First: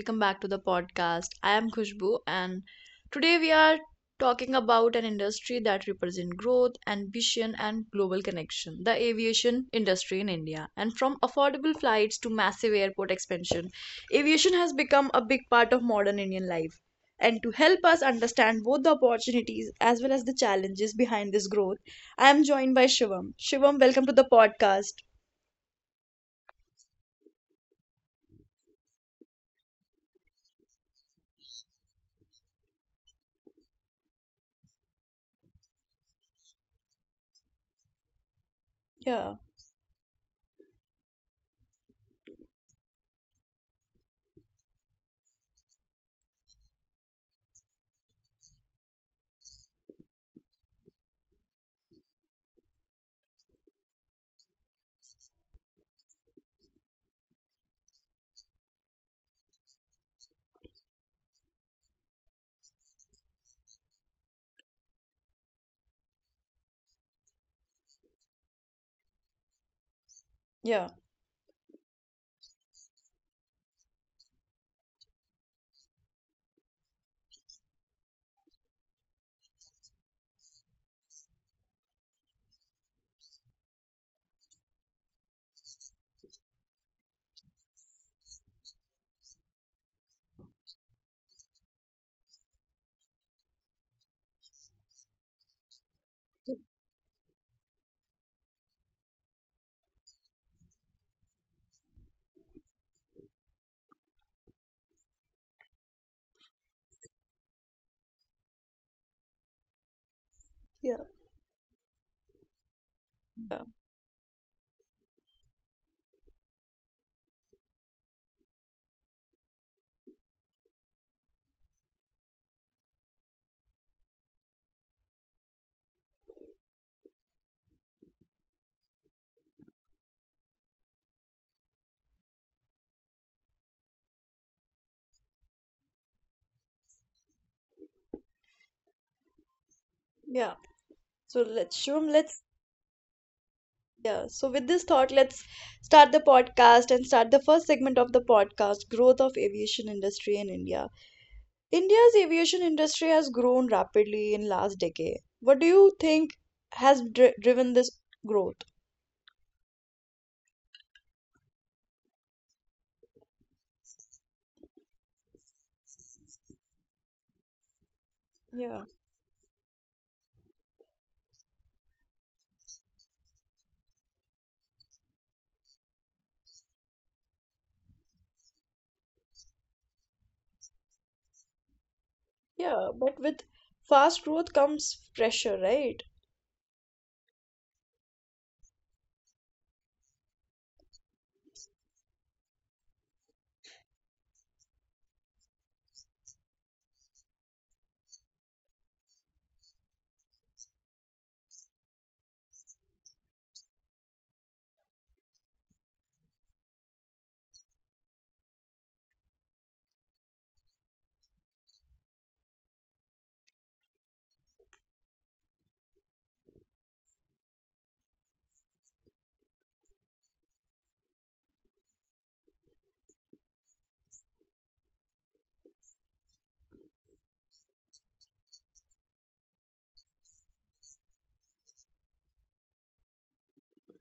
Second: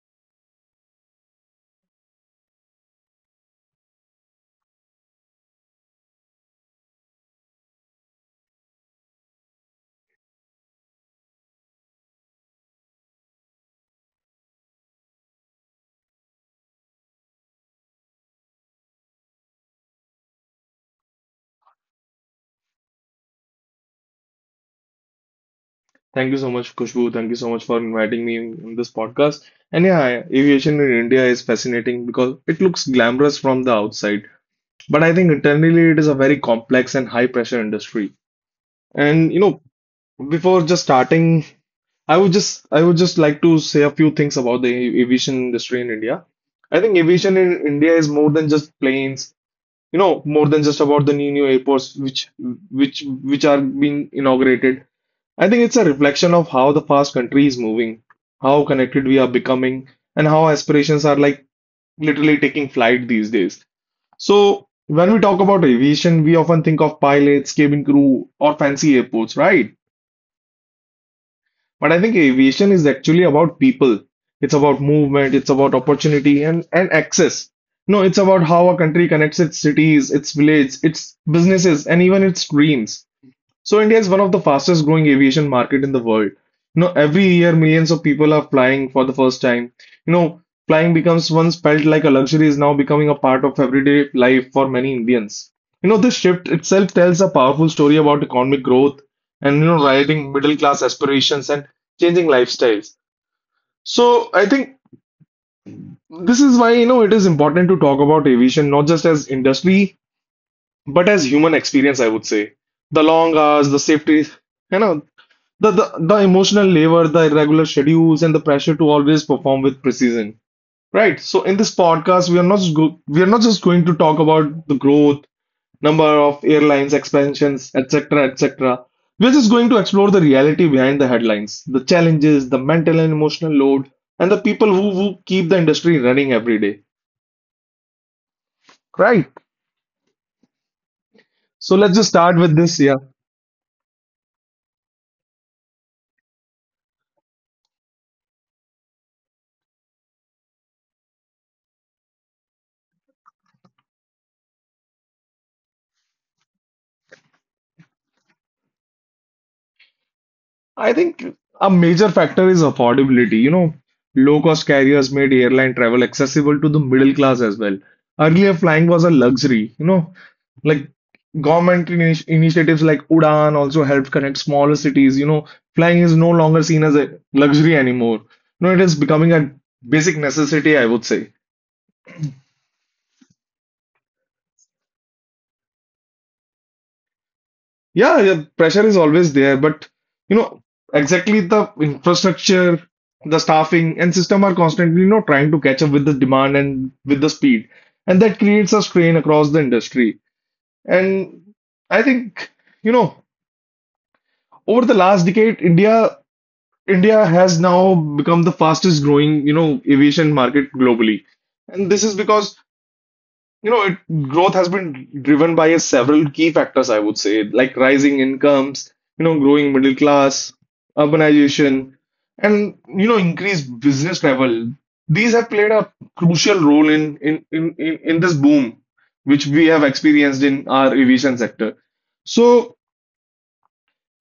welcome back to the podcast. I am Khushbu, and today we are talking about an industry that represents growth, ambition, and global connection, the aviation industry in India. And from affordable flights to massive airport expansion, aviation has become a big part of modern Indian life. And to help us understand both the opportunities as well as the challenges behind this growth, I am joined by Shivam. Shivam, welcome to the podcast. Thank you so much, Kushbu. Thank you so much for inviting me in this podcast. And yeah, aviation in India is fascinating because it looks glamorous from the outside, but I think internally it is a very complex and high pressure industry. And you know, Yeah, before just starting, I would just like to say a few things about the aviation industry in India. I think aviation in India is more than just planes, you know, more than just about the new airports which are being inaugurated. I think it's a reflection of how the fast country is moving, how connected we are becoming, and how aspirations are like literally taking flight these days. So when we talk about aviation, we often think of pilots, cabin crew, or fancy airports, right? yeah, But I think aviation is actually about people. It's about movement, it's about opportunity and access. No, it's about how a country connects its cities, its village, its businesses, and even its dreams. So India is one of the fastest growing aviation market in the world. You know, every year millions of people are flying for the first time. You know, flying becomes once felt like a luxury is now becoming a part of everyday life for many Indians. You know, this shift itself tells a powerful story about economic growth and you know, rising middle class aspirations and changing lifestyles. So I think this is why you know it is important to talk about aviation not just as industry but as human yeah, experience, I would say. The long hours, the safety, yeah. you know the, the emotional labor, the irregular schedules, and the pressure to always perform with precision. Right. So in this podcast, we are not just going to talk about the growth, number of airlines, expansions, etc., etc. We're just going to explore the reality behind the headlines, the challenges, the mental and emotional load, and the people who keep the industry running every day. Right. Yeah. So let's just So start let's with Shivam, this. Yeah. let's Yeah. So with this thought, let's start the podcast and start the first segment of the podcast, growth of aviation industry in India. India's aviation industry has grown rapidly in last decade. What do you think has driven this growth? I think a major factor is affordability. You know, low-cost carriers made airline travel accessible to the middle class as well. Earlier, flying was a Yeah. luxury. You know, like government initiatives like Udan also helped connect smaller cities. You know, flying is no longer seen as a luxury anymore. You know, it is becoming a basic necessity, I would say. Yeah, but with fast growth comes pressure, right? Yeah, pressure is always there, but you know, exactly the infrastructure, the staffing, and system are constantly, you know, trying to catch up with the demand and with the speed. And that creates a strain across the industry. And I think, you know, over the last decade, India has now become the fastest growing, you know, aviation market globally. And this is because you know, it, growth has been driven by a several key factors, I would say, like rising incomes, you know, growing middle class, urbanization, and you know, increased business travel. These have played a crucial role in this boom, which we have experienced in our aviation sector. So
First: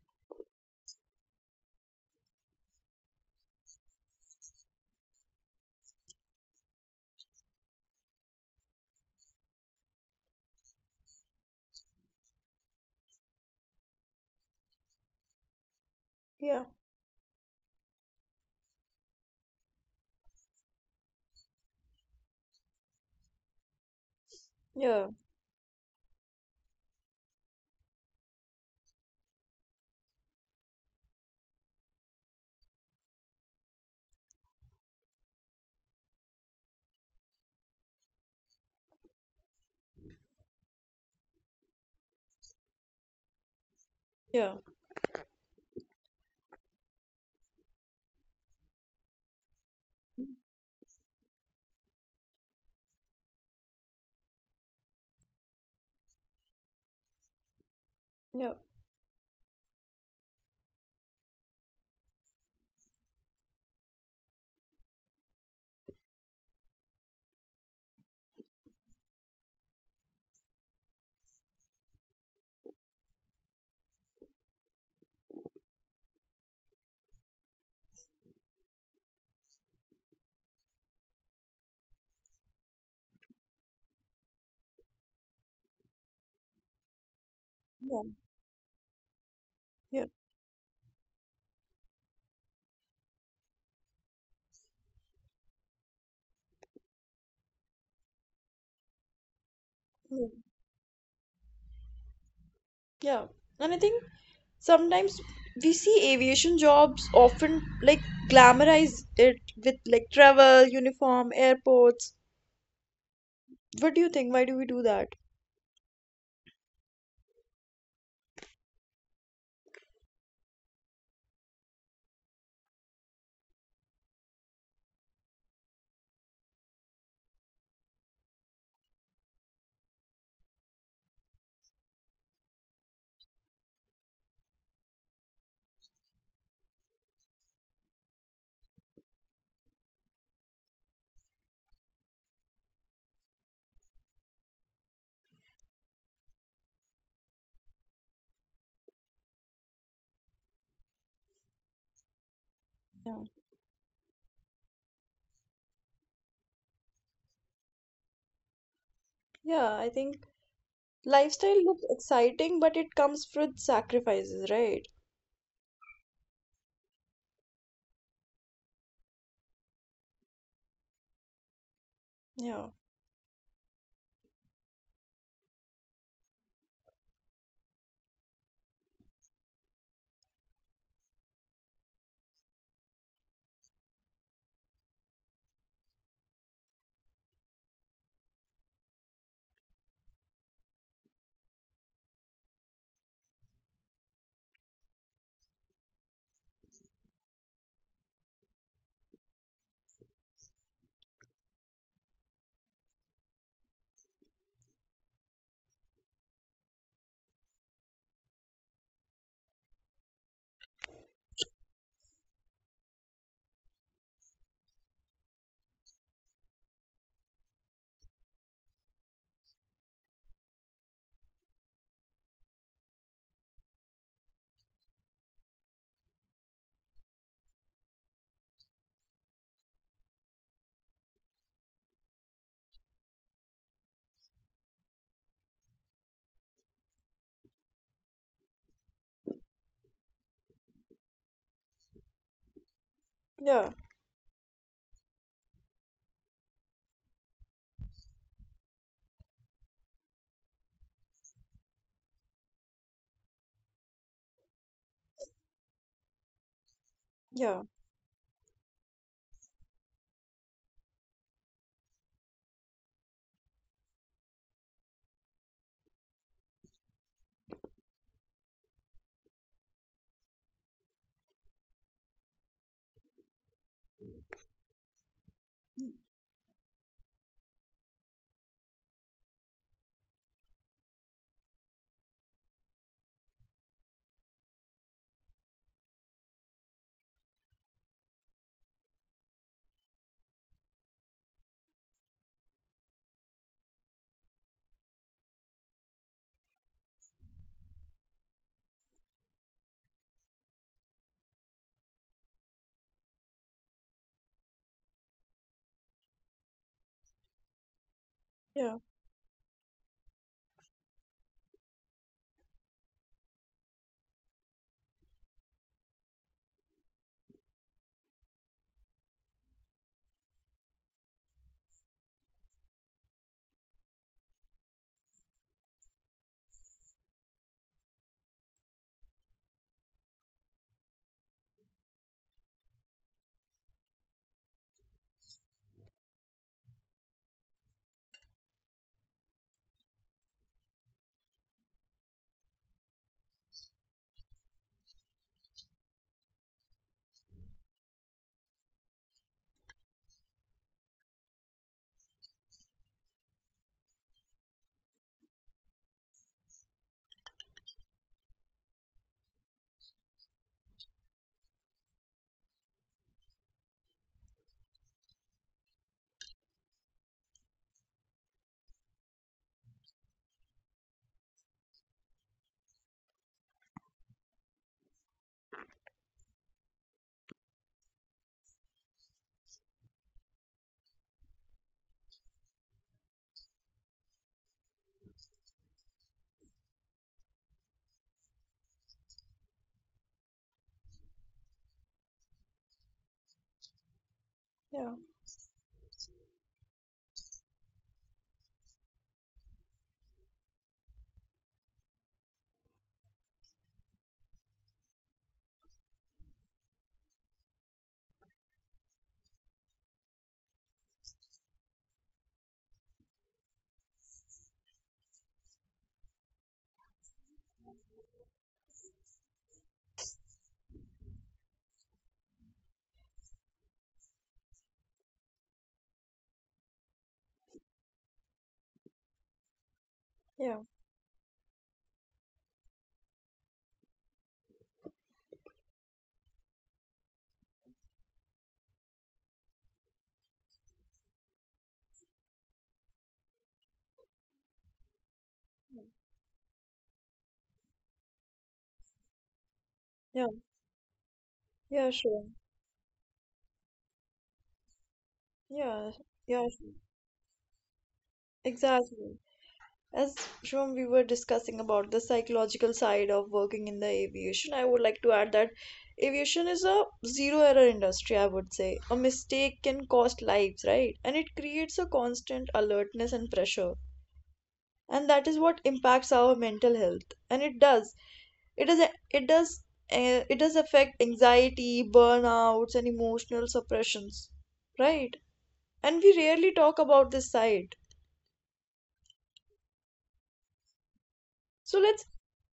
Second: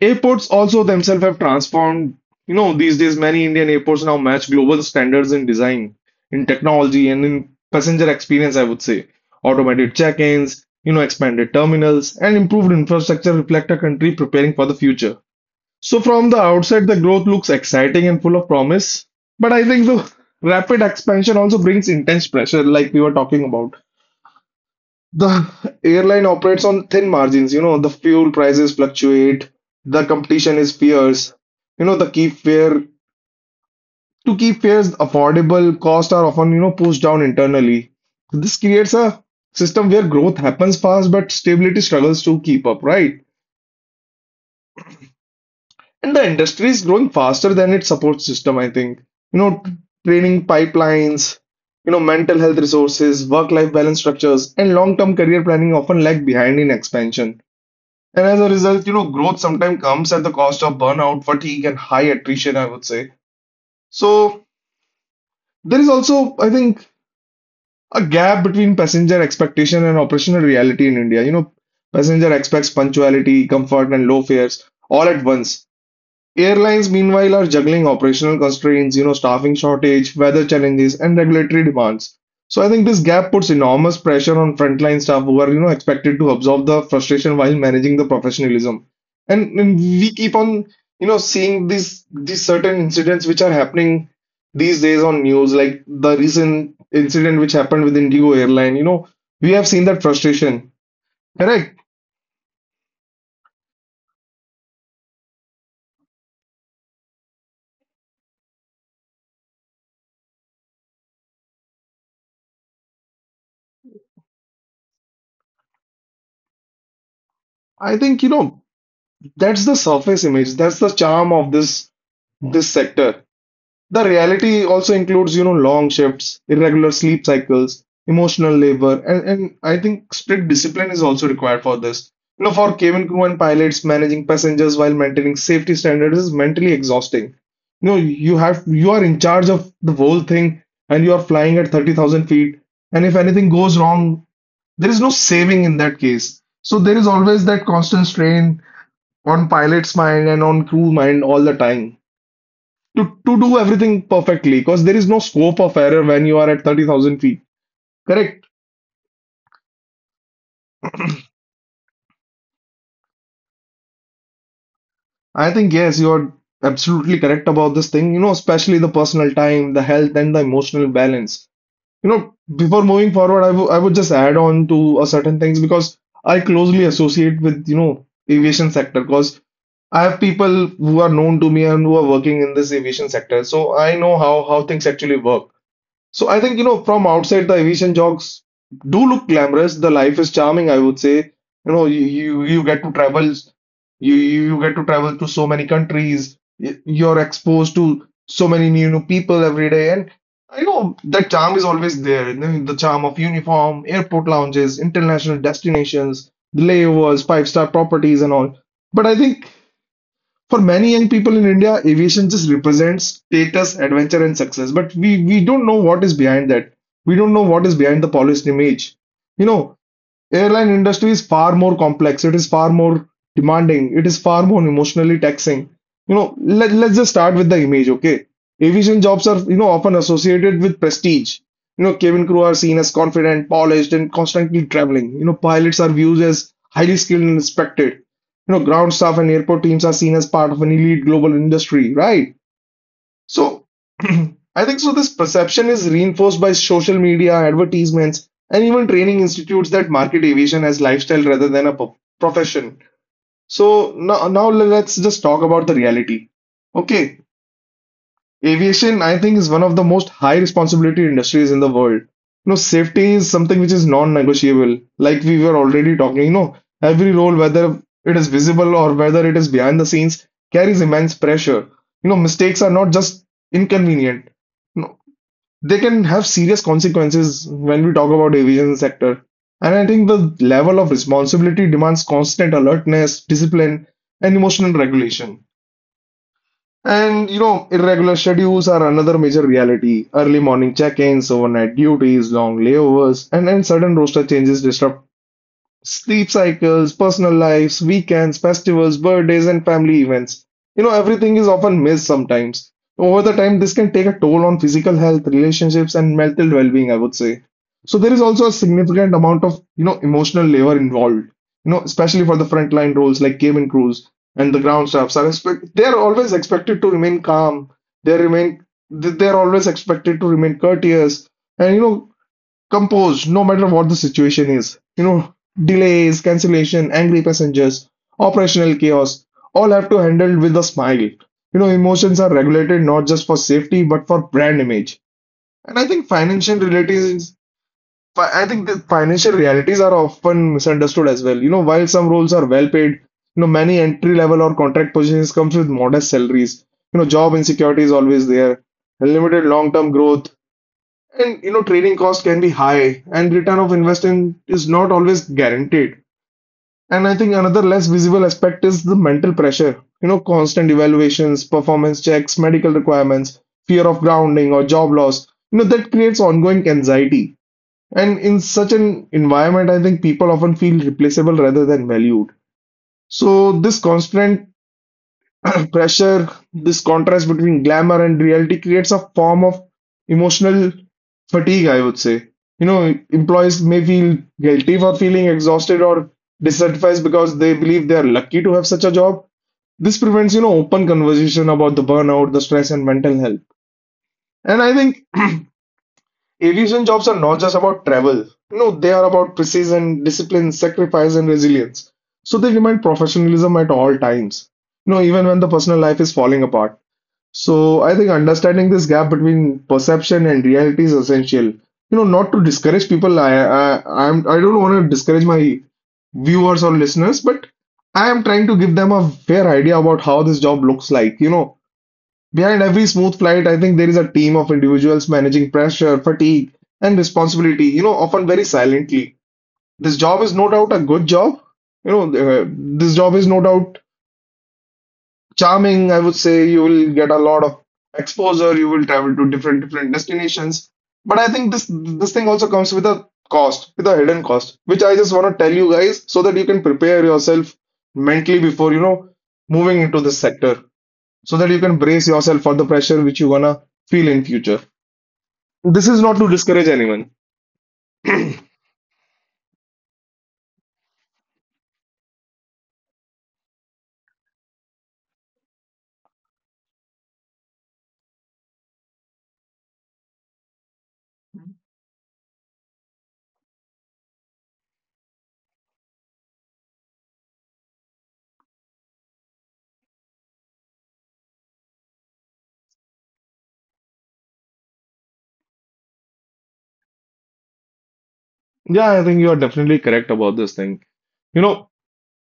airports also themselves have transformed. You know, these days many Indian airports now match global standards in design, in technology, and in passenger experience, I would say. Automated check-ins, you know, expanded terminals, and improved infrastructure reflect a country preparing for the future. So from the Yeah. outside, the growth looks exciting and full of promise. But I think the rapid expansion also brings intense pressure, like we were talking about. Yeah. The airline operates on thin margins. You know, the fuel prices fluctuate, the competition is fierce. You know, the keep fare to keep fares affordable, costs are often, you know, pushed down internally. This creates a system where growth happens fast, but stability struggles to keep up, right? Yeah. And the industry is growing faster than its support system, I think. You know, training pipelines, you know, mental health resources, work-life balance structures, and long-term career planning often lag behind in expansion. And as Yeah. a result, you know, growth sometimes comes at the cost of burnout, fatigue, and high attrition, I would say. So there is also, I think, a gap between passenger expectation and operational reality in India. You know, passenger expects punctuality, comfort, and low fares all at once. Airlines, meanwhile, are juggling operational constraints, you know, staffing shortage, weather challenges, and regulatory demands. So I think this gap puts enormous pressure on frontline staff who are, you know, expected to absorb the frustration while Yeah. managing the professionalism. And Yeah. we keep on, you know, seeing these certain incidents which are happening these days on news, like the recent incident which happened with Indigo Airline. You know, we have seen that Yeah. frustration. Correct. Yeah. And I think sometimes we see aviation jobs often like glamorize it with like travel, uniform, airports. What do you think? Why do we do that? I think, you know, that's the surface image. That's the charm of this sector. The reality also includes, you know, long shifts, irregular sleep cycles, emotional labor, and I think strict discipline is also required for this. You know, for cabin crew and pilots, managing passengers while maintaining safety standards is mentally exhausting. You know, you are in charge of the whole thing and you are flying at 30,000 feet, and if anything goes wrong, there is no saving in that case. So there is always that constant strain on pilot's mind and on crew mind all the time Yeah. to do everything perfectly because there is no scope of error when you are at 30,000 feet. Correct. Yeah, I think lifestyle looks exciting, but it comes with sacrifices, right? I think, yes, you're absolutely correct about this thing, you know, especially the personal time, the health, and the emotional balance. You know, Yeah. before moving forward, I would just add on to a certain things because I closely associate with, you know, aviation sector because I have people who are known to me and who are working in this aviation sector. So I know how things actually work. So I think, you know, from outside, the aviation jobs do look glamorous. The life is charming, I would say. You know, you get to travel, you get to travel to so many countries. You're exposed to so many new people every day, and I know that charm is always there. You know, the charm of uniform, airport lounges, international destinations, the layovers, five-star properties, and all. But I think, for many young people in India, aviation just represents status, adventure, and success. But we don't know what is behind that. We don't know what is behind the polished image. You know, airline industry is far more complex. It is far more demanding. It is far more emotionally taxing. You know, let's just start with the image, okay? Aviation jobs are, you know, often associated with prestige. You know, cabin crew are seen as confident, polished, and constantly traveling. You know, pilots are viewed as highly skilled and respected. You know, ground staff and airport teams are seen as part of an elite global industry, right? Yeah. So I think so this perception is reinforced by social media, advertisements, and even training institutes that market aviation as lifestyle rather than a profession. So now let's just talk about the reality. Okay, Yeah. aviation, I think, is one of the most high responsibility industries in the world. You know, safety is something which is non-negotiable. Like we were already talking, you know, every role, whether it is visible or whether it is behind the scenes, carries immense pressure. You know, mistakes are not just inconvenient. You know, they can have serious consequences when we talk about aviation sector. And I think the level of responsibility demands constant alertness, discipline, and emotional regulation. And you know, irregular schedules are another major reality. Early morning check-ins, overnight duties, long layovers, and then sudden roster changes disrupt sleep cycles, personal lives, weekends, festivals, birthdays, and family events. You know, everything is often missed sometimes. Over the time, this can take a toll on physical health, relationships, and mental well-being, I would say. So there is also a Yeah. significant amount of, you know, emotional labor involved. You know, especially for the frontline roles like cabin crews and the ground staffs are expect they are always expected to remain calm. They are always expected to remain courteous and you know composed no matter what the situation is. You know, delays, cancellation, angry passengers, operational chaos, all have to handle with a smile. You know, emotions are regulated not just for safety but for brand image. And I think I think the financial realities are often misunderstood as well. You know, while some roles are well paid, you know, many entry level or contract positions comes with modest salaries. You know, job insecurity is always there. Limited long term growth, and you know, training costs can be high, and return of investment is not always guaranteed. And I think another less visible aspect is the mental pressure. You know, constant evaluations, performance checks, medical requirements, fear of grounding or job loss. You know, that creates ongoing anxiety. And in such an environment, I think people often feel replaceable rather than valued. So this constant pressure, this contrast between glamour and reality creates a form of emotional fatigue, I would say. You know, employees may feel guilty for feeling exhausted or dissatisfied because they believe they are lucky to have such a job. This prevents, you know, open conversation about the burnout, the stress, and mental health. And Yeah. I think aviation jobs are not just about travel. You know, they are about precision, discipline, sacrifice, and resilience. So they demand professionalism at all times. You know, even when the personal life is falling apart. So I think understanding this gap between perception and reality is essential. You know, not to discourage people. I don't want to discourage my viewers or listeners, but I am trying to give them a fair idea about how this job looks like. You know, behind every smooth flight, I think there is a team of individuals managing pressure, fatigue, and responsibility. You know, often very silently. This job Yeah. is no doubt a good job. You know, this job is no doubt charming, I would say you will get a lot of exposure. You will travel to different different destinations. But I think this thing also comes with a cost, with a hidden cost, which I just want to tell you guys so that you can prepare yourself mentally before you know moving Yeah. into this sector, so that you Yeah, can sure. brace yourself for the pressure which you're gonna feel in future. Yeah. This is not Yeah, to sure. discourage anyone. Exactly. As Shubham, we were discussing about the psychological side of working in the aviation, I would like to add that aviation is a zero error industry, I would say. A mistake can cost lives, right? And it creates a constant alertness and pressure. And that is what impacts our mental health. And it does. It does it does it does affect anxiety, burnouts, and emotional suppressions, right? And we rarely talk about this side. Yeah, I think you are definitely correct about this thing. You So know. let's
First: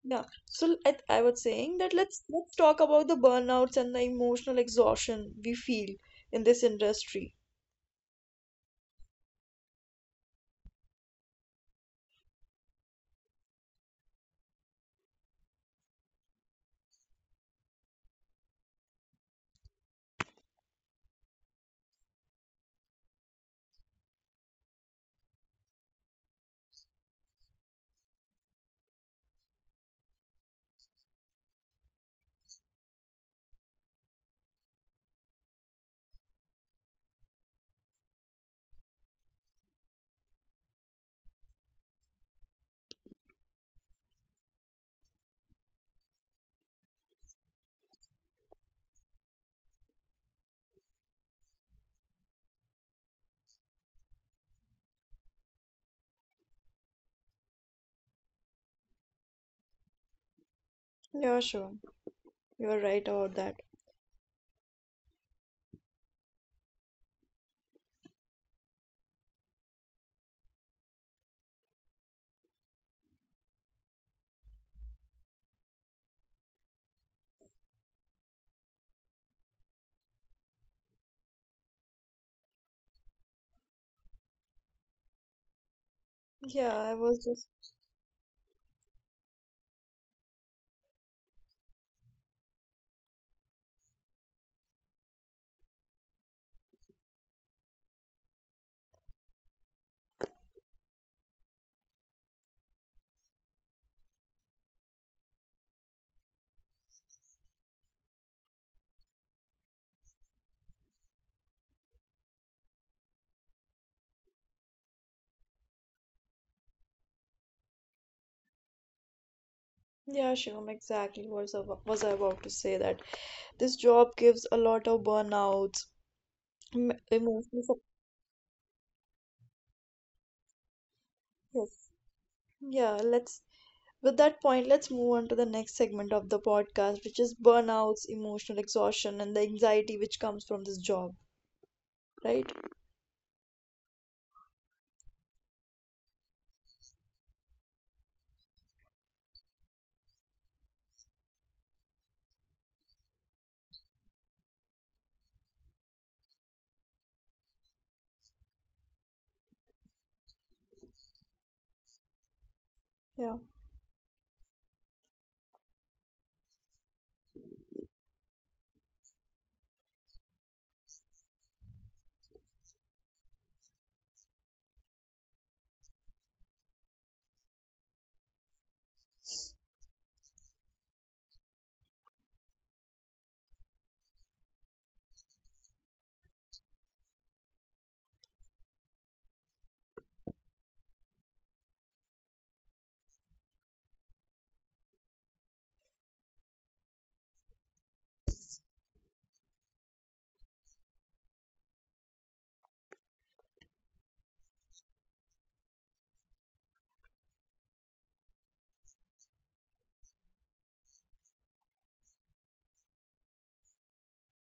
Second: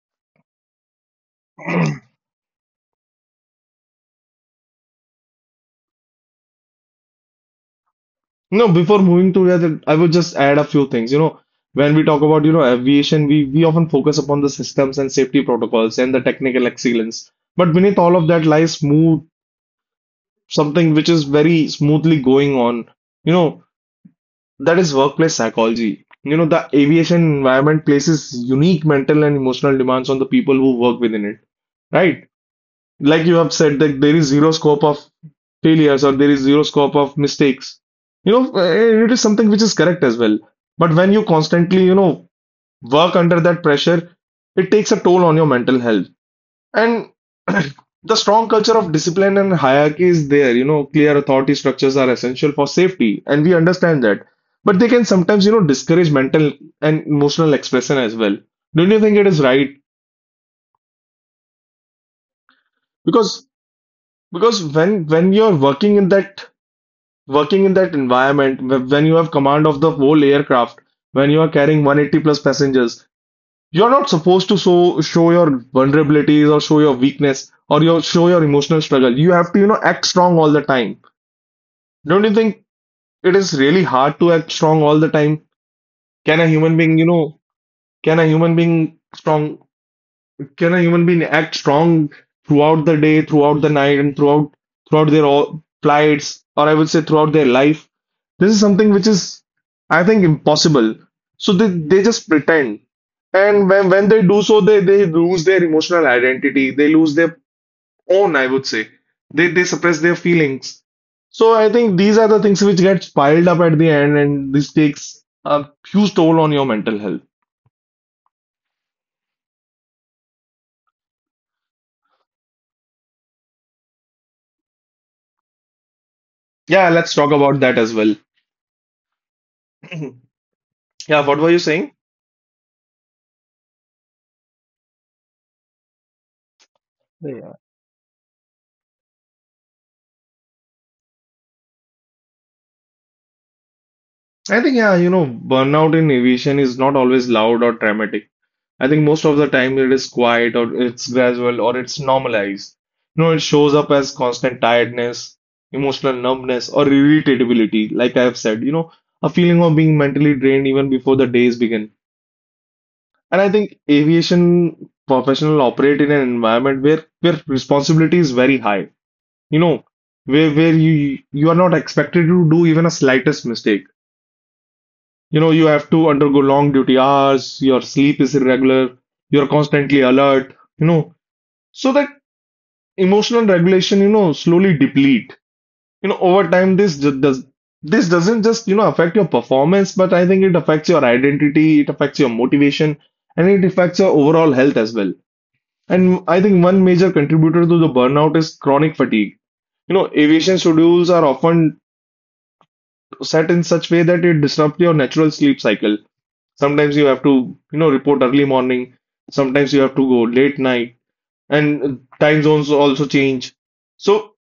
Yeah. So I was saying that let's talk about the burnouts and the emotional exhaustion we feel in this industry. No, before moving to that, I would just add a few things. You know, when we talk about, you know, aviation, we often focus upon the systems and safety protocols and the technical excellence. But beneath all of that lies smooth something which is very smoothly going on. You know, that is workplace psychology. You know, the aviation environment places unique mental and emotional demands on the people who work within it, right? Like you have said that there is zero scope of failures or there is zero scope of mistakes. You know, it is something which is correct as well, but when you constantly, you know, work under that pressure, it takes a toll on your mental health. And the strong culture of discipline and hierarchy is there. You know, clear authority structures are essential for safety, and we understand that, but they can sometimes, you know, discourage mental and emotional expression as well. Don't you think it is right? Yeah, sure. You're right about that. because because when you're working in that, working in that environment, when you have command of the whole aircraft, when you are carrying 180 plus passengers, you're not supposed to show your vulnerabilities or show your weakness or your show your emotional struggle. You have to, you know, act strong all the time. Don't you think it is really hard to act strong all the time? Yeah, Can a I human was being, just you know, can a human being strong, can a human being act strong throughout the day, throughout the night, and throughout their all plights, or I would say throughout their life? This is something which is, I think, impossible. So they just pretend. And when they do so, they lose their emotional identity. They lose their own, I would say. They suppress their feelings. So I think these are the things which gets piled up at the end, and this takes a huge toll on your mental health. yeah, sure. Exactly. Was I about to say that this job gives a lot of burnouts, Yeah, let's talk emotional about that as well. Yeah, what were you focus. saying? Yeah, let's with that point, let's move on to the next segment of the podcast, which is Yeah. burnouts, emotional exhaustion, and the anxiety which comes from this job, right? I think, yeah, you know, burnout in aviation is not always loud or dramatic. I think most of the time it is quiet or it's gradual or it's normalized. You know, it shows up as constant tiredness, emotional numbness, or irritability, like I have said, you know, a feeling of being mentally drained even before the days begin. Yeah. And I think aviation professionals operate in an environment where responsibility is very high. You know, where you are not expected to do even a slightest mistake. You know, you have to undergo long duty hours, your sleep is irregular, you're constantly alert, you know, so that emotional regulation, you know, slowly deplete. You know, over time, does this doesn't just, you know, affect your performance, but I think it affects your identity, it affects your motivation, and it affects your overall health as well. And I think one major contributor to the burnout is chronic fatigue. You know, aviation schedules are often set in such way that it disrupts your natural sleep cycle. Sometimes you have to, you know, report early morning. Sometimes you have to go late night, and time zones also change. So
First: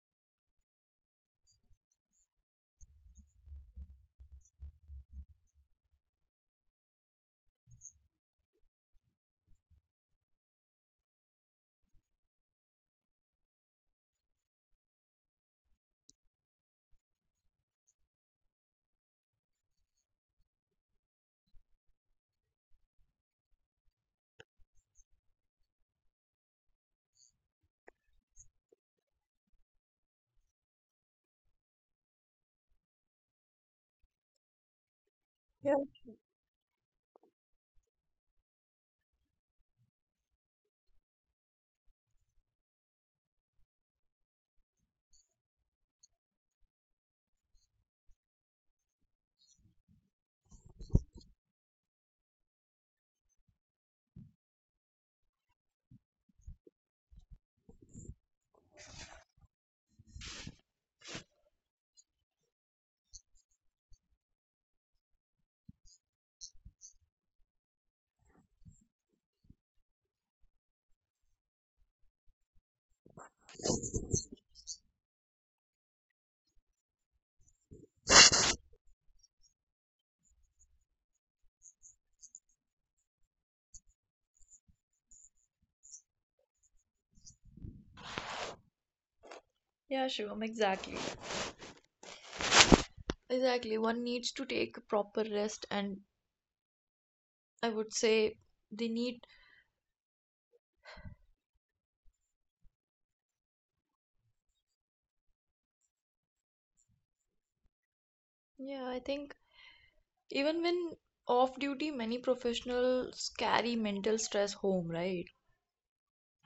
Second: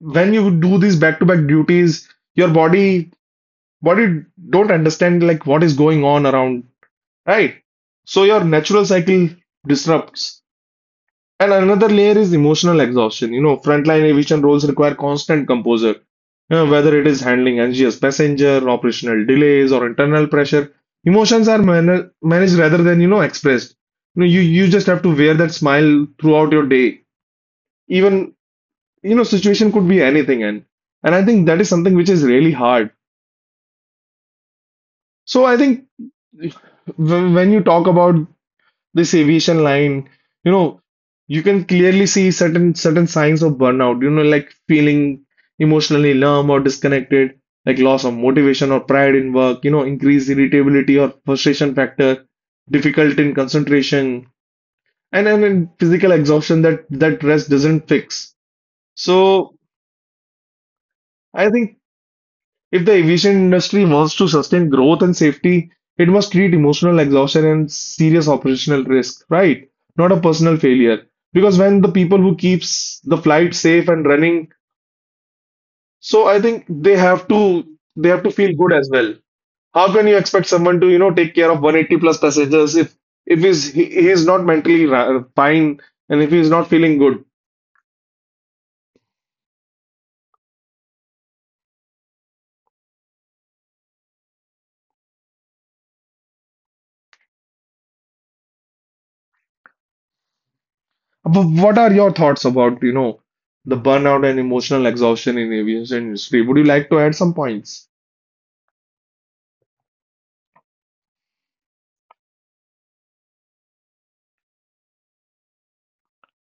when you do these back-to-back duties, your body don't understand like what is going on around, right? So your natural cycle disrupts. And another layer is emotional exhaustion. You know, frontline aviation roles require constant composure. You know, whether it is handling anxious passenger, operational delays, or internal pressure, emotions are managed rather than, you know, expressed. You know, you just have to wear that smile throughout your day. Even, you know, situation could be anything. And I think that is something which is really hard. So I Yeah. think when you talk about this aviation line, you know, you can clearly see certain signs of burnout, you know, like feeling emotionally numb or disconnected, like loss of motivation or pride in work, you know, increased irritability or frustration factor, difficult in concentration, and then physical exhaustion that that rest doesn't fix. So I think if the aviation industry wants to sustain growth and safety, it must treat emotional exhaustion and serious operational risk, right? Not a personal failure. Because when the people who keeps the flight safe and running, so I think they have to feel good as well. How can you expect someone to, you know, take care of 180 plus passengers if he is not mentally fine and if he's not feeling good? Yeah, Shivam, exactly. Exactly. One needs to take a proper rest, and I would say they need, But what are your thoughts about, you know, the burnout and emotional exhaustion in aviation industry? Would you like to add some points? yeah, I think even when off duty, many professionals carry mental stress home, right?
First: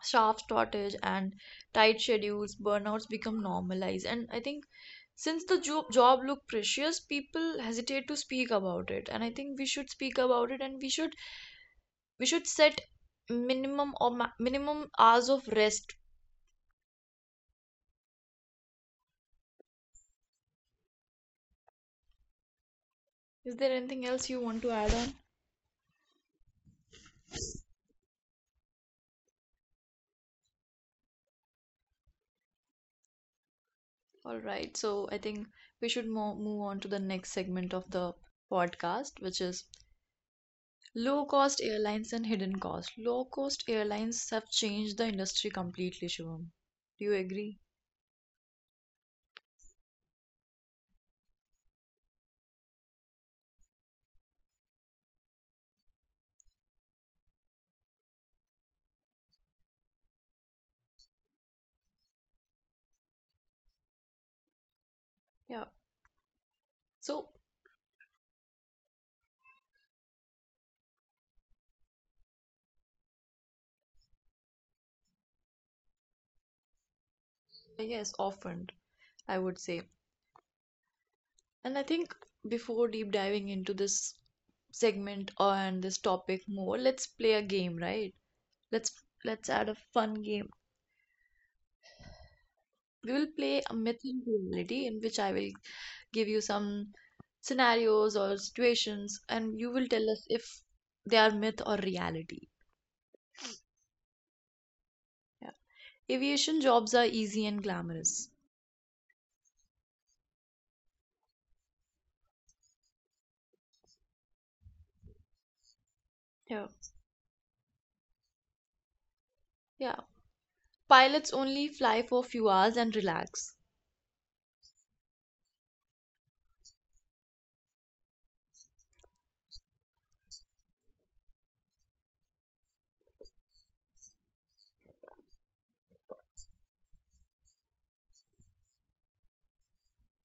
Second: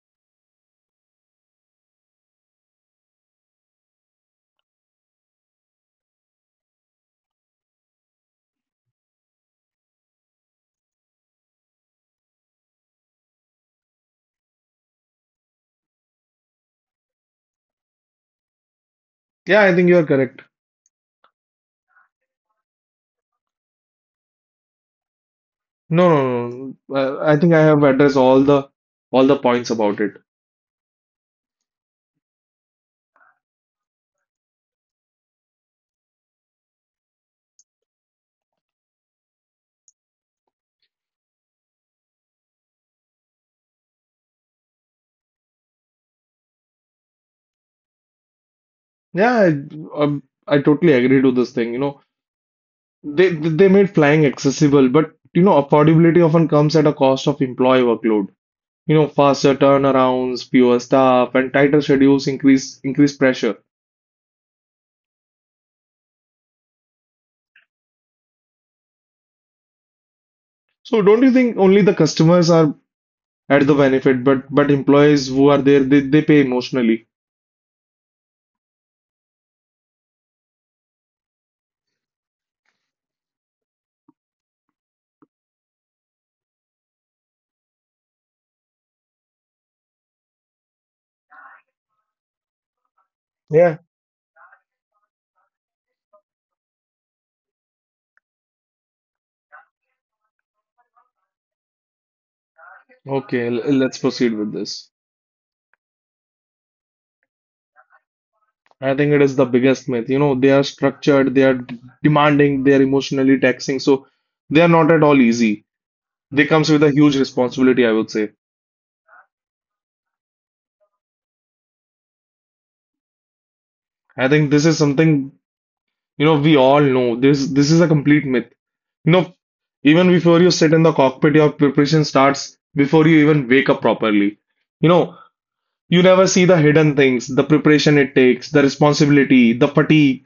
Staff shortage and tight schedules, burnouts become normalized. And I think since the job look precious, people hesitate to speak about it. And I think we should speak about it, and we should set minimum minimum hours of rest. Yeah, I think you are correct. Is there anything else you want to add on? No, no, no. I think I have addressed all the points about it. All right. So I think we should mo move on to the next segment of the podcast, which is low cost airlines and hidden cost. Low cost airlines have changed the industry completely, Shivam. Do you agree? Yeah, I totally agree to this thing. You know, they made flying accessible, but you know, affordability often comes at a cost of employee workload. You know, faster turnarounds, fewer staff, and tighter schedules increase pressure. Yeah. So, So don't you think only the customers are at the benefit, but employees who are there, they pay emotionally. yes, often, I would say. And I think before deep diving into this segment and this topic more, let's play a game, right? Let's let's add a fun game. We will play a Yeah. myth and reality, in which I will give you some scenarios or situations and you will tell us if they are myth or reality. Okay, let's proceed with this. Yeah. Aviation jobs are easy and glamorous. I think it is the biggest myth. You know, they are structured, they are demanding, they are emotionally taxing, so they are not at all easy. They Yeah. comes with a huge responsibility, I would say. Yeah. Pilots only fly for a few hours and relax. I think this is something, you know, we all know. This is a complete myth. You know, even before you sit in the cockpit, your preparation starts before you even wake up properly. You know, you never see the hidden things, the preparation it takes, the responsibility, the fatigue.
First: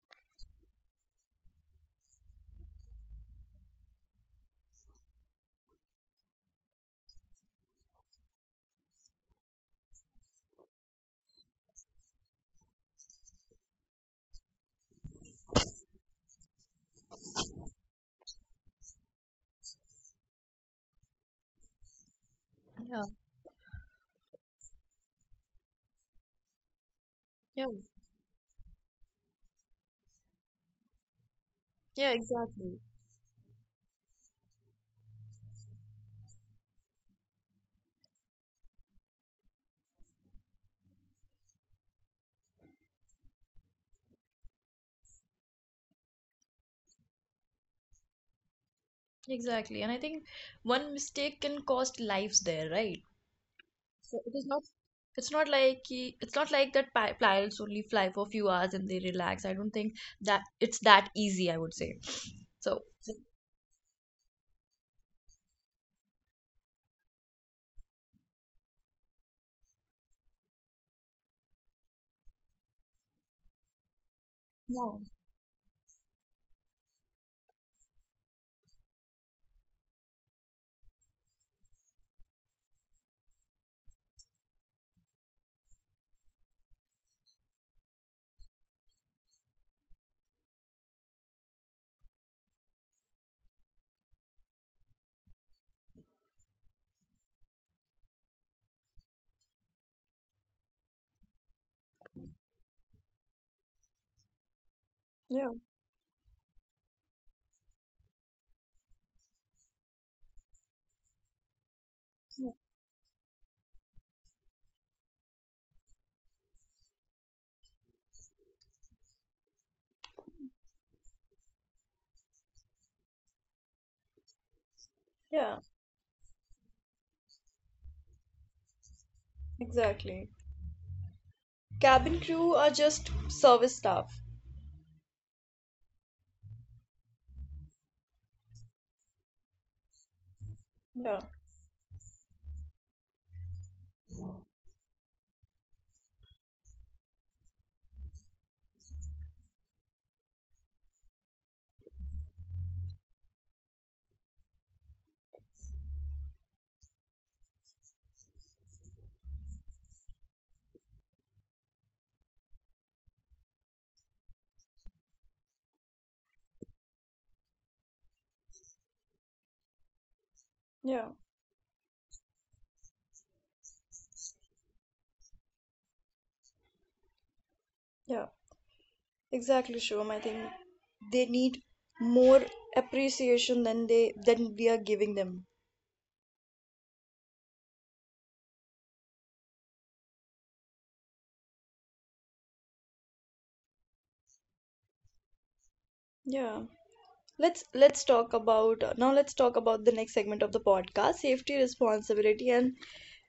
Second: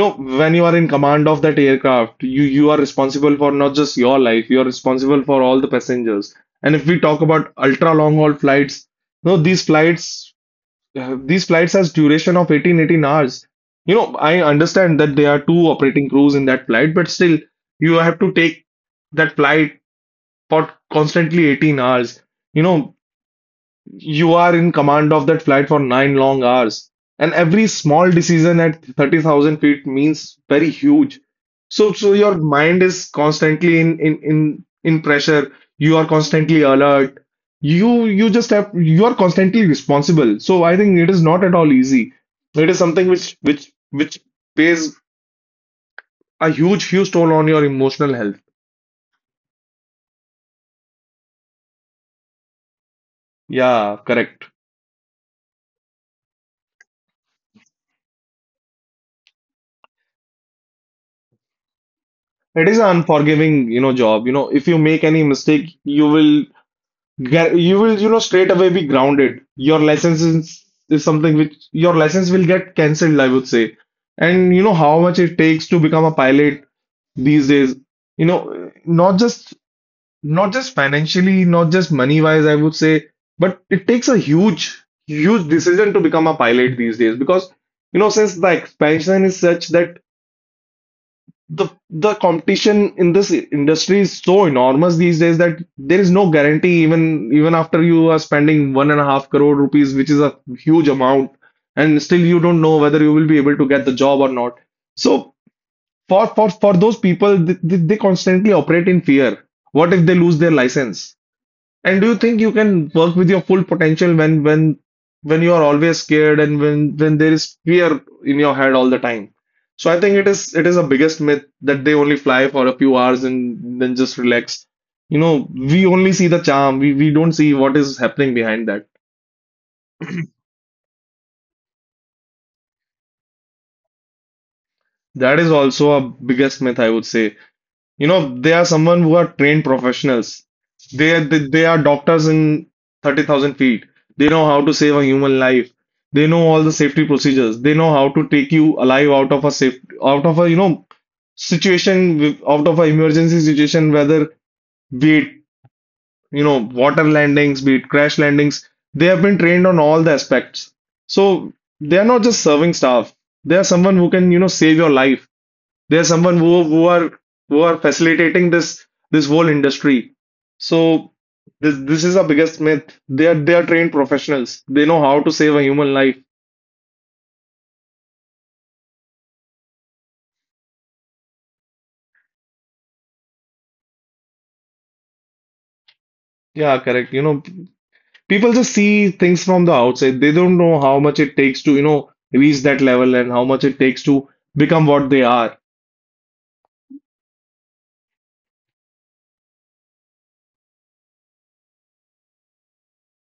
No, when you are in command of that aircraft, you are responsible for not just your life, you are responsible for all the passengers. And if we talk about ultra long haul flights, no, these flights has duration of 18 hours. You know, I understand that there are 2 operating crews in that flight, but still you have to take that flight for constantly 18 hours. You know, Yeah. you are in command of that flight for 9 long hours. And Yeah. every small decision at 30,000 feet means very huge. So, Yeah, so your exactly. mind is constantly in pressure. You are constantly alert. You are constantly responsible. So I think it is not at all easy. It is something which pays a huge, huge toll on your emotional health. Exactly. And I think one mistake can cost lives there, right? Yeah, So it is correct. not. It's not like that pilots only fly for a few hours and they relax. I don't think that it's that easy, I would say. It is So an unforgiving, you know, job. You know, if you make any mistake, you will you will, you know, straight away be grounded. Your is something which your license will get cancelled, I would say. And you know yeah, how much it takes to become a pilot these days. You know, not just financially, not just money wise, I would say, but it takes a huge decision to become a pilot these days because you know, since the expansion is such that the competition in this industry is so enormous these days that there is no guarantee even after you are spending one and a half crore rupees, which is a huge amount, and still you don't know whether you will be able to get the job or not. So yeah, for those people, they constantly operate in fear. What if they lose their license? And do you think yeah, you can work with your full potential when you are always scared and when there is fear in your head all the time? So I think it is a biggest myth that they only fly for a few hours and then just relax. You know, yeah, we only see the charm. We don't see what is happening behind that. exactly. Cabin crew are just service staff. That is also a biggest myth, I would say. You know, they are someone who are trained professionals. Yeah, They are doctors in 30,000 feet. They know how to save a human life. They know all the safety procedures. They know how to take you alive out of a safe out of a you know situation out of an emergency situation, whether be it you know water landings, be it crash landings. They have been trained on all the aspects. So they are not just serving staff. They are someone who can you know save your life. There's someone who are who are facilitating this whole industry. yeah, So this is a biggest myth. They are trained professionals. They know how to save a human life. yeah, exactly, Shubham. I think they need more appreciation than they, than we are giving them. Yeah, correct. You know, people just see things from the outside. They don't know how much it takes to, you know, reach that level and how much it takes to become what they are. Yeah. Let's talk about Now let's talk about the next segment of the podcast: safety, responsibility, and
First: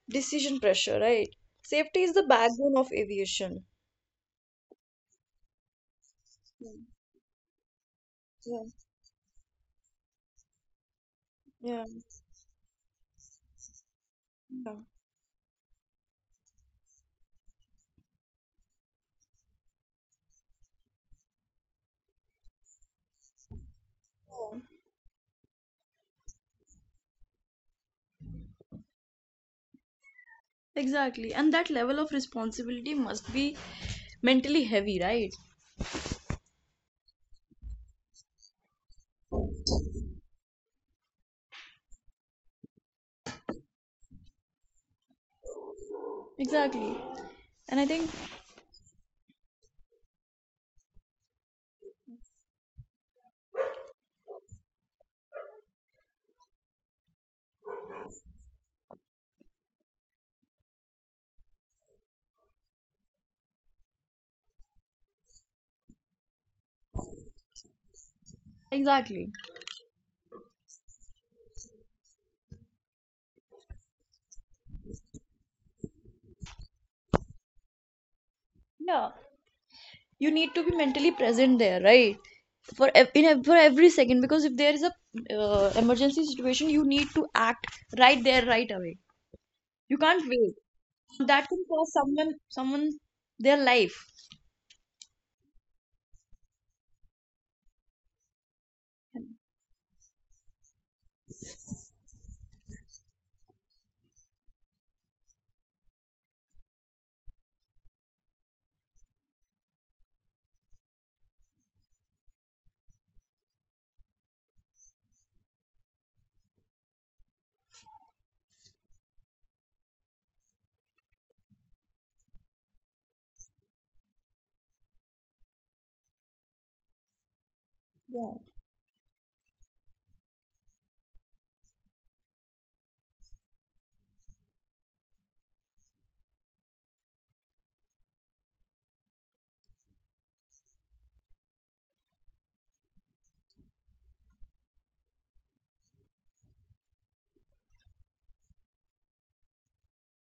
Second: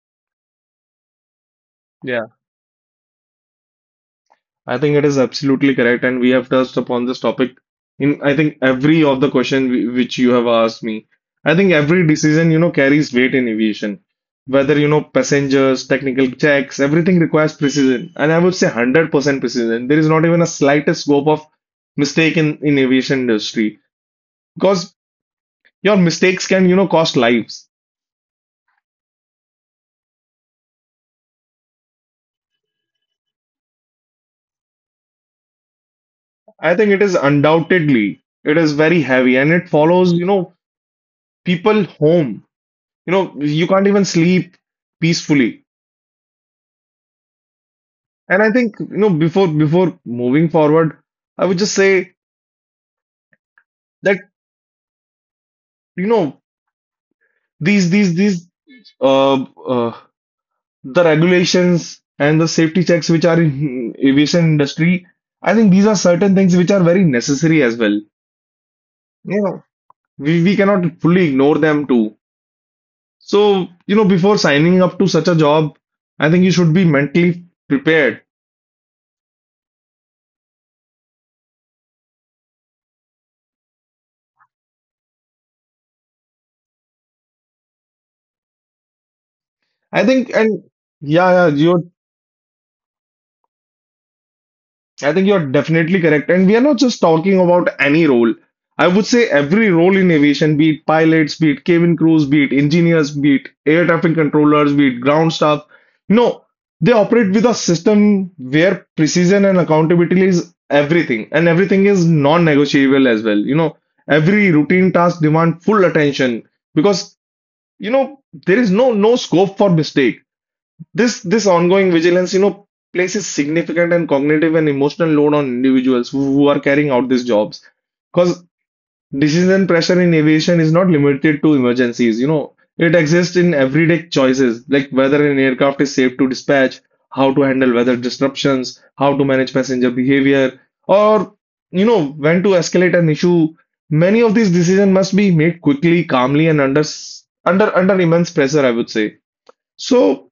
decision pressure, right? Safety is the backbone of aviation. I think it is absolutely correct, and we have Yeah. touched upon this topic in I think Yeah, every of the question which you have asked me. I think yeah. every decision, you know, carries weight in aviation. Yeah. Whether, you know, passengers, technical checks, everything requires precision. And I would say 100% precision. There is not even a slightest scope of mistake in aviation industry because your mistakes can, you know, cost lives. Exactly. And that level of responsibility must be mentally heavy, right? I think it is undoubtedly, it is very heavy and it follows, you know, people home, you know you can't even sleep peacefully. Exactly. And I think, And I think you know before moving forward I would just say that you know these uh, uh the regulations and the safety checks which are in aviation industry, I think these are certain things which are very necessary as well. exactly. You know we cannot fully ignore them too. So you know, before signing up to such a job, I think you should be mentally prepared. Yeah. You need to be mentally present there, right? for ev- in ev- For every second, because if there is a emergency situation, you need to act right there, right away. I You can't think and wait. yeah That can your cost someone their life. I think you're definitely correct. And we are not just talking about any role. I would say every role in aviation, be it pilots, be it cabin crews, be it engineers, be it air traffic controllers, be it ground staff. No, they operate with a system where precision and accountability is everything. And everything is non-negotiable as well. You know, every routine task demand full attention because, you know, there is no scope for mistake. This ongoing vigilance, you know, places significant and cognitive and emotional load on individuals who are carrying out these jobs. Yeah, Because decision pressure in aviation is not limited to emergencies, you know, it exists in everyday choices like whether an aircraft is safe to dispatch, how to handle weather disruptions, how to manage passenger behavior, or you know, when to escalate an issue. Many of these decisions must be made quickly, calmly, and under under immense pressure, I would say. So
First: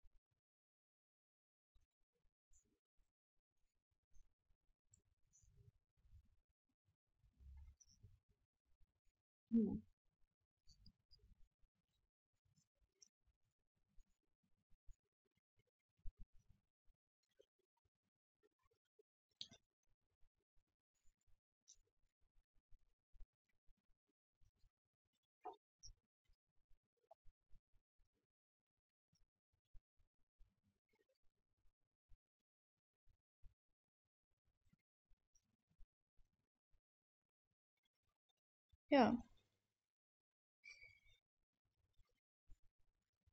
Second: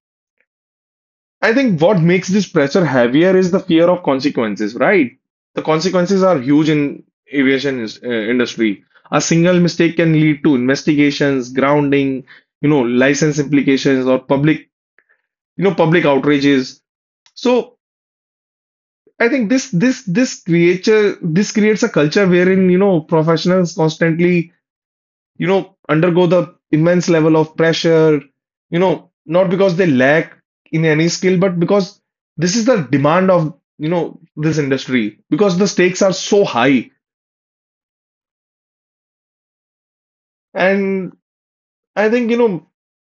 I think what makes this pressure heavier is the fear of consequences, right? The consequences are huge in aviation industry. A single yeah, mistake can lead to investigations, grounding, you know, license implications or public, you know, public outrages. So I think this creates a culture wherein, you know, professionals constantly you know, undergo the immense level of pressure, you know, not because they lack in any skill, but because this is the demand of, you know, this industry, because the stakes are so high. yeah. And I think, you know,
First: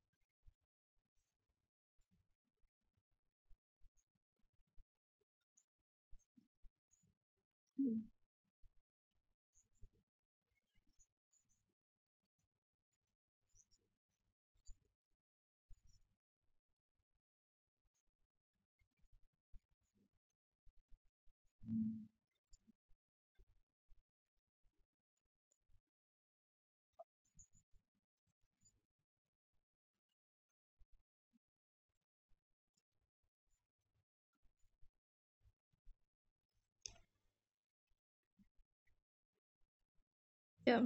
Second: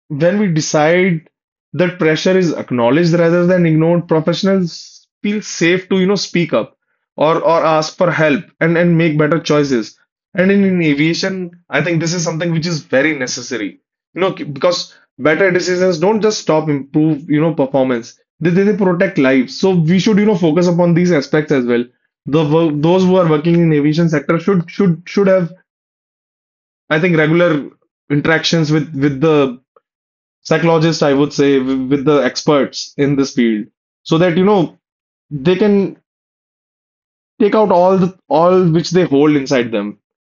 when we decide that pressure is acknowledged rather than ignored, professionals feel safe to, you know, speak up or Mm. ask for help and make better choices. And in aviation, I think this is something which is very necessary. You know, because better decisions don't just stop improve, you know, performance. They protect lives. So we should, you know, focus upon these aspects as well. Those who are working in aviation sector should have, I think, regular interactions with the psychologist, I would say, with the experts in this field, so that you know they can take out all the all which they hold inside them. Yeah,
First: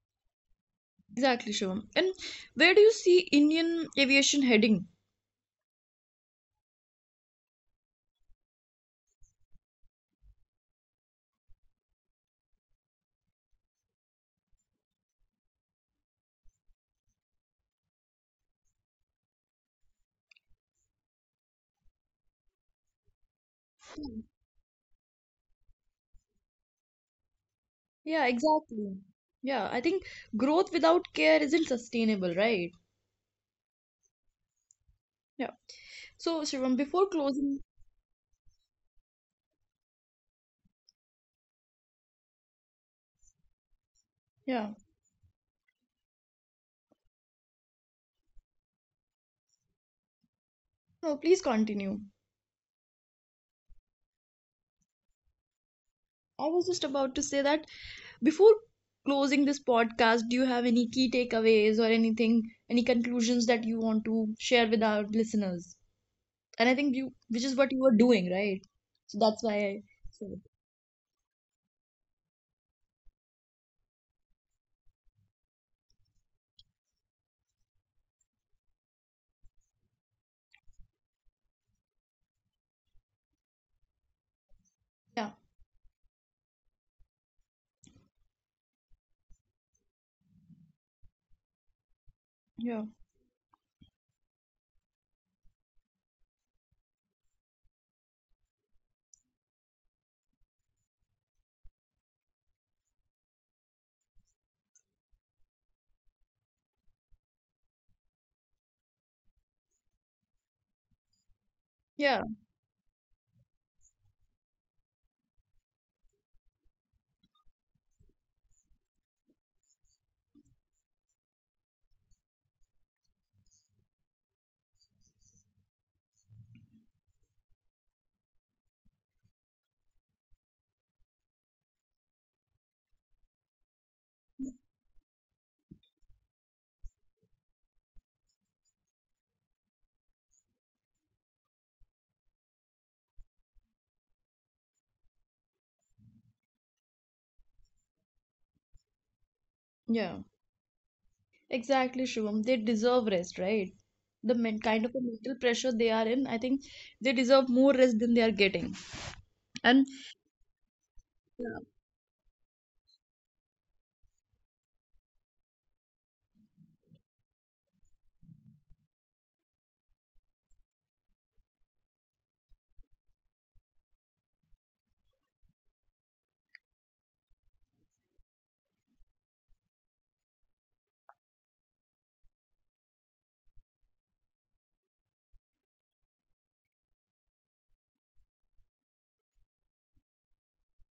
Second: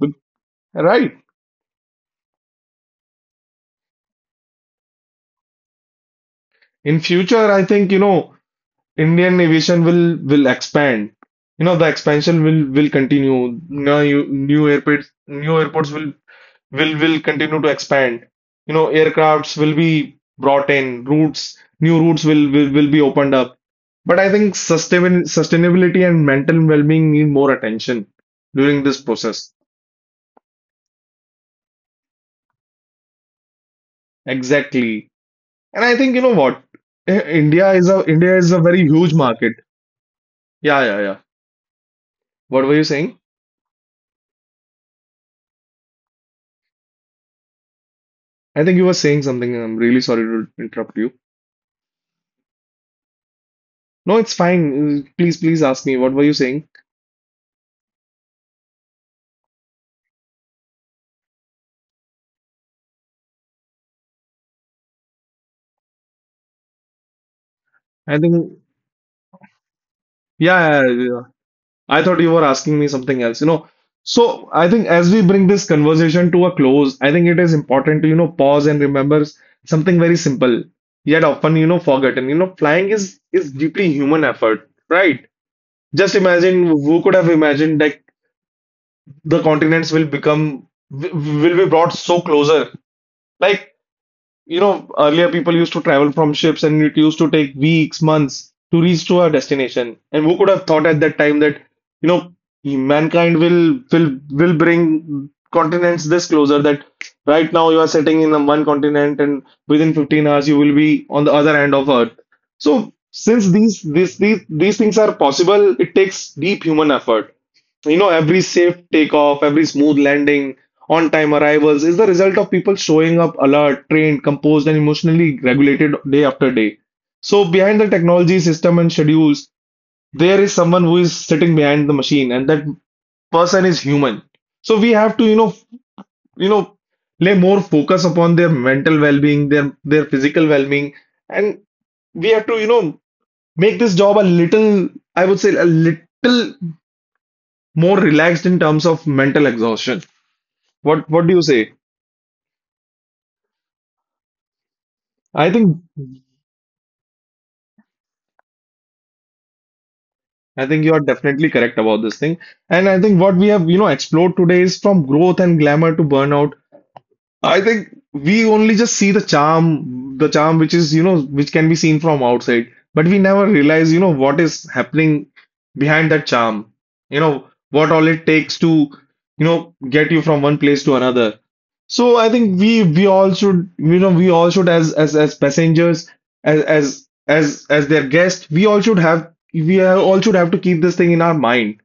But- Right. exactly, Shivam. And where do you see Indian aviation heading? In future, I think you know Indian aviation will expand. You know the expansion will continue. Now you, new airports will continue to expand. You know, aircrafts will be brought in, routes, new routes will be opened up. But I think sustainability and mental well-being need more attention Yeah, during this exactly. process. Yeah, I think growth without care isn't sustainable, right? Exactly. And Yeah. I think you know what? So Shivam, before closing... India is a very huge market. Yeah, yeah, yeah. What were you saying? Yeah. I think you were saying something. I'm really sorry to interrupt you. No, please continue. No, it's fine. Please, please ask me. What were you saying? I was just about to say that before closing this podcast, do you have any key takeaways or anything, any conclusions that you want to share with our listeners? And I think I you, which think is what you were doing, right? So that's why yeah, yeah, I yeah. said, I thought you were asking me something else, you know. So I think as we bring this conversation to a close, I think it is important to, you know, pause and remember something very simple, yet often, you know, forgotten. You know, flying is deeply human effort, right? Just yeah, imagine who could have imagined that the continents will become will be brought so closer. Like yeah, you know, earlier people used to travel from ships and it used to take weeks, months to reach to our destination. And who could have thought at that time that, you know, mankind will bring continents this closer, that right now you are sitting in the one continent and within 15 hours you will be on the other end of Earth. So yeah, since these things are possible, it takes deep human effort. You know, every safe takeoff, every smooth landing, on time arrivals is the result of people showing up alert, trained, composed, and emotionally regulated day after day. So, behind the technology system and schedules, there is someone who is sitting behind the machine, and that person is human. So, we have to, you know, lay more focus upon their mental well-being, their physical well-being, and we have to, you know, make this job a little, I would say, a little more relaxed in terms of mental exhaustion. Yeah, What do you say? exactly, Shivam. They deserve rest, right? The men I kind think of a mental pressure they are in, I think they deserve more rest than they are getting. I And think you are definitely correct about this thing. yeah, And I think what we have, you know, explored today is from growth and glamour to burnout. I think we only just see the charm which is, you know, which can be seen from outside, but we never realize, you know, what is happening behind that charm. You know, what all it takes to, you know, get you from one place to another. So I think we all should, you know, we all should as passengers, as their guests, we all should have to keep this thing in our mind.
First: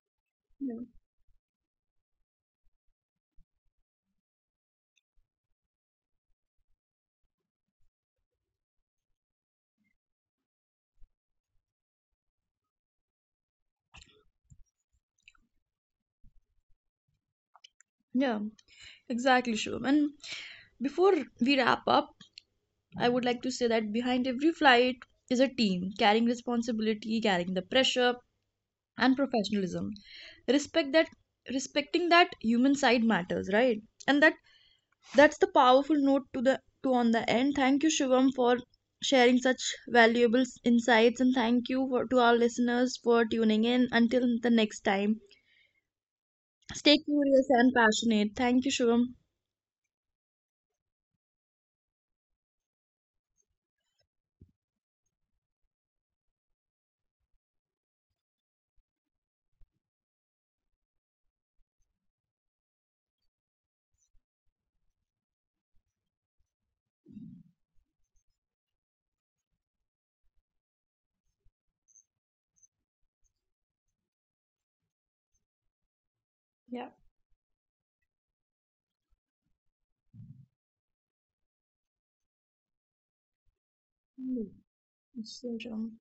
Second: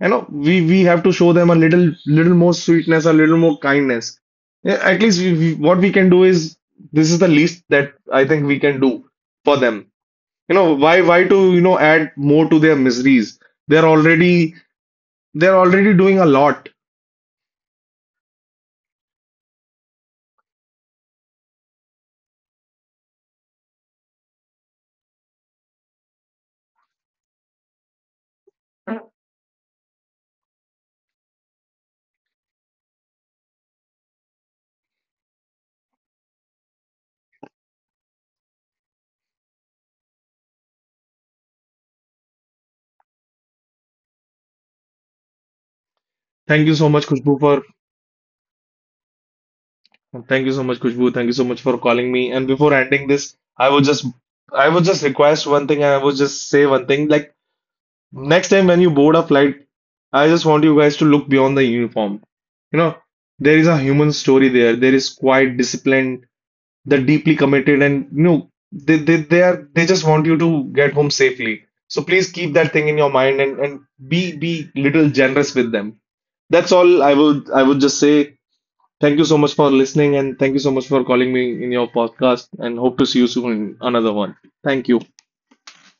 You know we yeah, we have to show them a little more sweetness, a little more kindness. Yeah, at least what we can do is this is the least that I think we can do for them. You know why to you know add more to their miseries. They're already they're already doing a lot. yeah, exactly, Shivam. And before we wrap up, I would like to say that behind every flight is a team carrying responsibility, carrying the pressure and professionalism. Respect that Respecting that human side matters, right? And that, that's the powerful note to the to on the end. Thank you, Shivam, for sharing such valuable insights, and thank you to our listeners for tuning in. Until the next time. Thank you so Stay much, Kushbu, curious for and passionate. Thank you, Shivam. Thank you so much for calling me. And before ending this, I would just I would just request one thing, and I would just say one thing, like next time when you board a flight, I just want you guys to look beyond the uniform. You know, there is a human story there. There is quite disciplined, they're deeply committed, and you know, they just want you to get home safely. So please keep that thing in your mind, and be little generous with them. That's Yeah. all I would just say. Thank you so much for listening, and thank you so much for calling me in your podcast. And hope to see you soon in another one. Mm. Thank you. Thank you, Shivam.